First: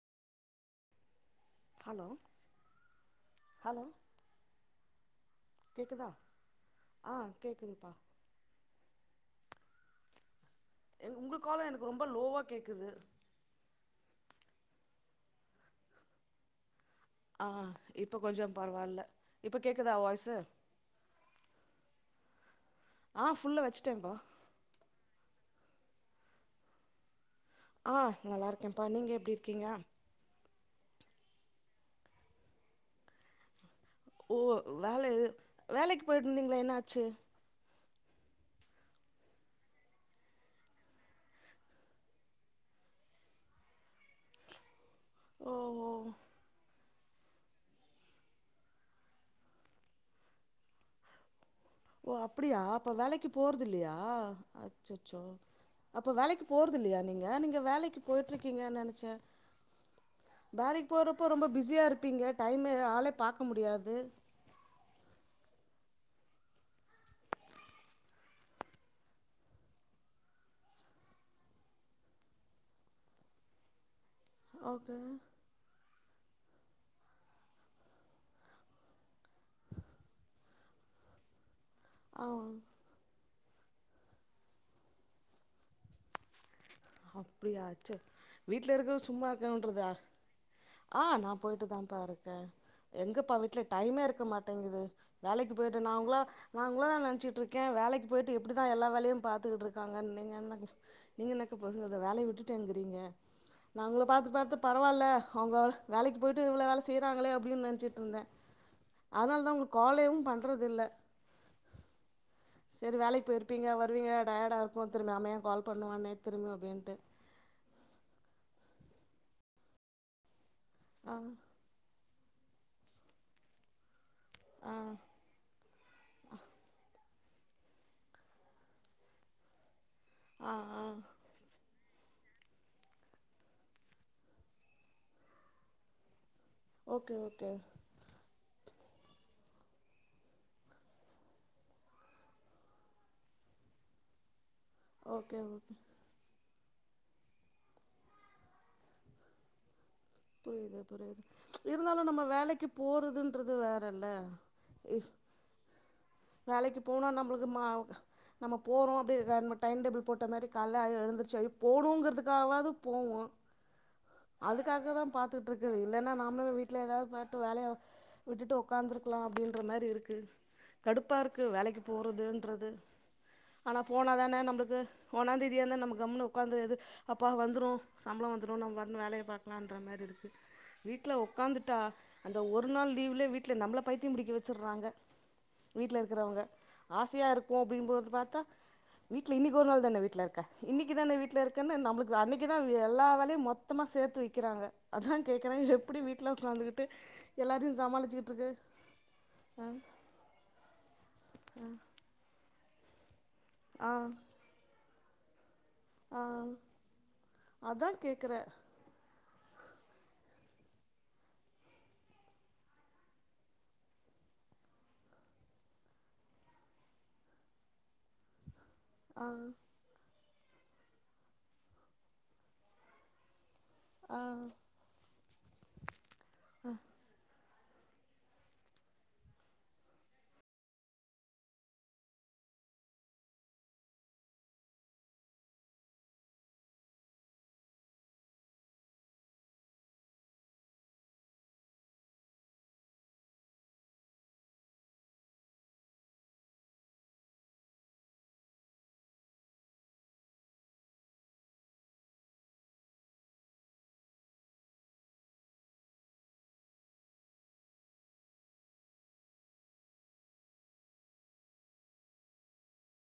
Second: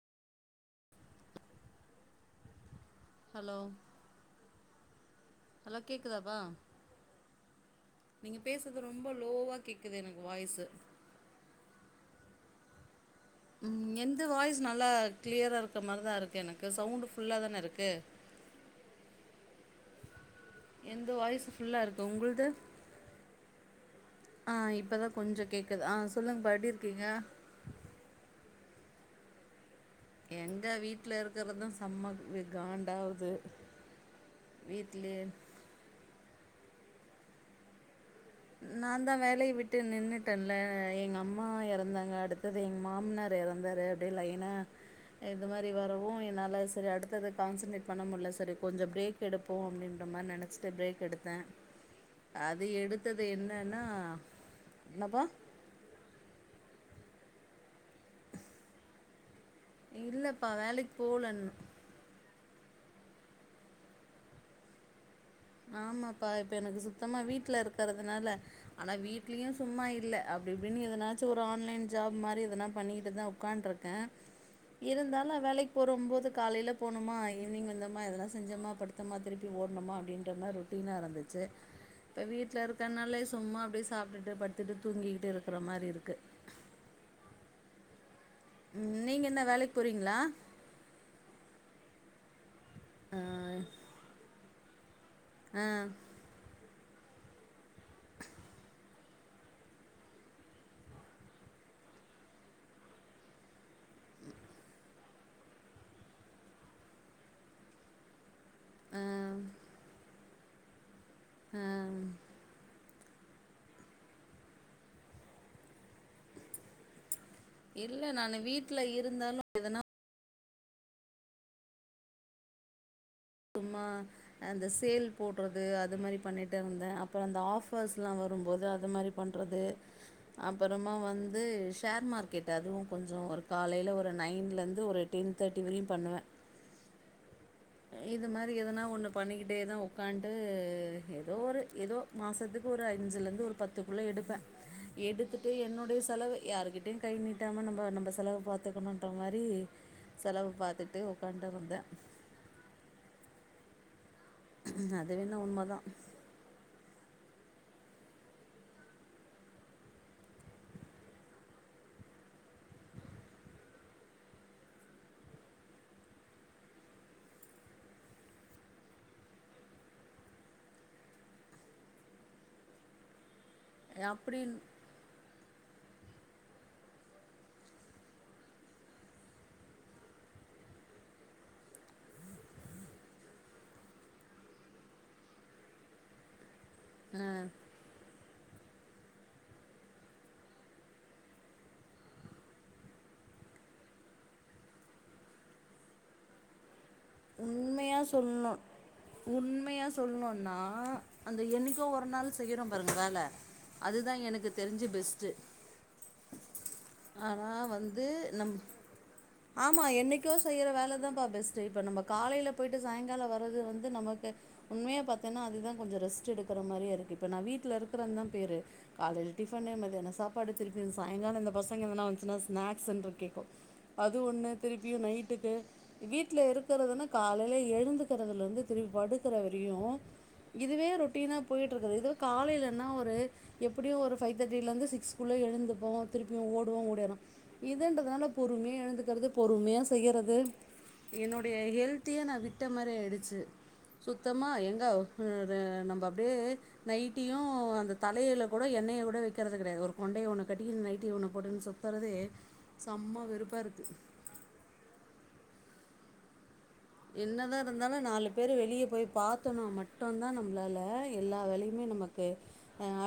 hello hello hello கேக்குதா கேக்குதாப்பா ஆ கேக்குதுப்பா நீங்க பேசுறது ரொம்ப லோவா கேக்குது எனக்கு வாய்சு எங் உங்க காலு எனக்கு ரொம்ப லோவா கேக்குது ம் எந்து வாய்ஸ் நல்லா க்ளியரா இருக்க மார்தா இருக்கு எனக்கு சவுண்டு ஃபு ஆ இப்பொ கொஞ்சம் பரவால்ல இப்ப கேக்குதா வாய்சு எந்து வாய்ஸ் ஃபுல்லா இருக்கு உங்குள்து ஆ ஃபுல்லா வச்சுட்டேன்பா ஆ இப்பதா கொஞ்சொ கேக்குது ஆ சொல்லுங்பா எப்டி இருக்கீங்க ஆ நல்லாருக்கேப்பா நீங்க எப்டி இருக்கீங்க எங்க வீட்ல இருக்கறதா செம்ம காண்டாவுது ஓ வேல வீட்லயே இது வேலைக்கு போய்ட்டு இருந்தீங்களே என்ன ஆச்சு நா தா வேலய விட்டு நின்னுட்டேன்ல எங்க அம்மா எறந்தாங்க அடுத்தது எங்க மாம்னார் எறந்தாரு அப்டே லைனா இது ஓ மாரி ஓ வரவூ என்னால சரி அடுத்தது கான்சன்ட்ரேட் பண்ண முட்ல சரி கொஞ்சொ பிரேக் எடுப்போ அப்டின்ற மார் நெனச்சிட்டு பிரேக் எடுத்தே ஓ அப்டியா அது அப்ப எடுத்தது வேலைக்கு போறது என்னன்னா இல்லையா என்னப்பா அச்சச்சோ அப்ப வேலைக்கு போறது இல்லையா நீங்க நீங்க வேலைக்கு போயிட்ருக்கீங்கன்னு நெனச்சே இல்லப்பா வேலைக் வேலைக்கு போறப்போ போலன் ரொம்ப பிஸியா இருப்பீங்க டைமே ஆளே பாக்க முடியாது ஆமாப்பா இப்ப எனக்கு சுத்தமா வீட்ல இருக்கறதுனால ஆனா வீட்லயு சும்மா இல்ல அப்டிப்டின்னு எதனாச்சு ஒரு ஆன்லைன் ஜாப் மாரி எதனா பண்ணிகிட்டுதா உக்காண்ட்ருக் ஓகே இருந்தாலு வேலைக் போரும்போது காலையில போணுமா ஈவினிங் வந்தம்மா எதனா செஞ்சம்மா படுத்தமா திருப்பி ஓட்ணுமா அப்டின்னு ன்ற மாரி ரொட்டினா இருந்துச்சு ஆ இப்ப வீட்ல இருக் தன்னாலயே சும்மா அப்டியே சாப்ட்டுட்டு படுத்துட்டு தூங்கிக்கிட்டு இருக்குற மாரி இருக்கு அப்டியா சொ வீட்ல ம் இருக்கிறது நீங்க சும்மா என்ன வேலைக்கு இருக்கன்றதா போறீங்களா ஆ நா போயிட்டு தான்ப்பா இருக்கே ஆ எங்கப்பா வீட்ல டைமே இருக்க மாட்டேங்குது வேலைக்கு ஆ போயிட்டு நா அவுங்ள நா ஒங்கள தா நெனச்சிட்டுருக்கே வேலைக்கு போயிட்டு எப்டிதா எல்லா வேலையு பாத்துக்கட்ருக்காங்கன் நீங்க என்னங்க நீங்க என்ன இப்ப [unintelligible] வேலய விட்டுட்டேன்ங்கிறீங்க நா உங்கள பாத்து பாத்து பரவால்ல அவுங்க வேலைக்கு போயிட்டு இவ்ளோ வேல செய்கிறாங்களே அப்டின்னு நெனச்சிட்ருந்தேன் ஆ அதனால தா உங்களுக்கு காலே வும் பண்றது இல்ல அ ம் சரி வேலைக்கு போயிருப்பீங்க வருவீங்க டயர்டாக இருக்கும் திரும்ப நம்ம யேன் கால் பண்ணுவான்னே திரும்பவும் அப்படீன்ட்டு இல்லை நான் வீட்ல இருந்தாலும் ஆ சும்மா அந்த ஆ சேல் போடுறது அது மாரி பண்ணிட்டே இருந்தே அ அப்றோம் அந்த ஆஃபர்ஸ்லா வரும்போது அது மாரி பண்றது ஆ ஆ அப்றமா வந்து ஷேர் மார்கெ கெட் அதுவும் கொஞ்ச ஒரு காலையில ஒரு நைன்லேருந்து ஒரு டென் தேர்ட்டி வரையு பண்ணுவே ஓகே ஓகே இது மாரி எதனா ஒன்னு பண்ணிட்டே தா உட்கான்டு ஏதோ ஒரு ஏதோ மாசத்துக்கு ஒரு அஞ்சுலருந்து ஒரு பத்துக்குள்ள எடுப்பே ஓகே எடுத்துட்டு ஓகே என்னுடைய செ செலவு யாருக்கிட்டையு கை நீட்டாம நம்ம நம்ம செலவ பாத்துக்கணுன்ற மாரி புரிது புரிது இருந்தாலு நம்ம வேலைக்கு போறதுன்றது வேறல்ல இஃப் அதுவேனா உண்மதா வேலைக்கு போனா நம்ளுக்கு மா நம்ம போறோ அப்டி ரெ டைம் டேபிள் போட்ட மாரி காலயில்ய எழுந்துருச்சு ஐ போணுங்கறதுக்காவது போவோ அதுக்காக தா பாத்துட்டு இருக்குது இல்லைன்னா நாமளு வீட்ல ஏதாவது பாட்டு வேலைய விட்டுட்டு உட்காந்துருக்கலாம் அப்டின்ற மாதிரி இருக்கு கடுப்பாக இருக்கு வேலைக்கு போறதுன்றது ஆனா போனா தான அப்படி நம்மளுக்கு ஒன்னா தேதியானா நம்ம கம்முனு உட்காந்துறது அப்பா வந்துரும் சம்பளம் வந்துரும் நம்ம பாட்டுன்னு வேலையை பாக்கலான்ற மாதிரி இருக்கு வீட்ல உக்காந்துட்டா அந்த ஒரு நாள் லீவ்லே வீட்டு்ல நம்மள பைத்தியம் பிடிக்க வச்சடுறாங்க வீட்ல இருக்கிறவங்க ஆசயா இருக்கு அப்படின்பொம்பது பாத்தா வீட்ல இன்னைக்கு ஒரு நாள் தான வீட்ல இருக்கன இன்னைக்கு தான வீட்டல இருக்குன்னு நம்மளுக்கு அன்னைக்கு தா எல்லா வேலையு மொத் த்தமா சேத்து வைக்கிறாங்க அதா கேக்குறே எப்டி வீட்ல உக்காந்துட்டு எல்லாரையு உண்மையா சொல்லணு சமாளிச்சிக்ட்டுருக்க அ நா அந்த என்னைக்கோ ஒரு நாள் செய்யிறோ பாருங்க வேல ஆ அதுதா எனக் தெரிஞ்சு பெஸ்ட் ஆ ஆனா அதா வந்து கேக்குறே நம் ஆமா என்னைக்கோ செய்ற வேல தாப்பா பெஸ்ட் இப்ப நம்ப காலையில போயி்ட்டு சாயங்கால வர்றது வந்து நமக்கு உண்மையா பத்தேன்னா அதுதா கொஞ்ச ரெஸ்ட் எடுக்கிற மாரியே இருக்கு இப்ப நா வீட்ல இருக்கிறன்தா பேரு காலைல டிஃபனு மதியான சாப் பாடு திருப்பியு சாயங்கால இந்த பசங்க எதுனா வந்துச்சுன்னா ஸ்நாக்ஸுனு கேட்கு அது ஒன்னு திருப்பியு நைட்டுக்கு வீட்ல இருக் இருக்கிறதுன்னா காலையில எழுந்துக்கறதுல இருந்து திருப்பி படுக்கிறவரையு இதுவே ரொட்டீனா போயிட்ருக்குது இதுவே காலையிலன்னா ஒரு எப்டியு ஒரு ஃவைவ் தேட்டில இருந்து சிக்ஸ்குள்ள எழுந்துப்போ திருப்பி ஓடுவோ ஓடியேறோ இதுன்றதுனால பொறுமையா எழுந்துக்கறது பொறுமையா செய்யறது என்னோ பே ஹெல்த்தியே நா விட்ட மாரி ஆய்டுச்சி சுத்தமாக எங்க ம் ரே நம்ப அப்டியே நைட்டியு அந்த தலையில கூட எண்ணெய கூட வைக்கிறது கிடையாது ஒரு கொண்டைய ஒண்ணு கட்டிக்னு நைட்டி ஒண்ணு போட்டுக்னு சொ தறதே செம்மா வெறுப்பா இருக்கு என்னதா இருந்தாலு நாலு பேர் வெளிய போய் பாத்தனு மட்டுதா நம்மளால எல்லா வேலையுமே நமக்கு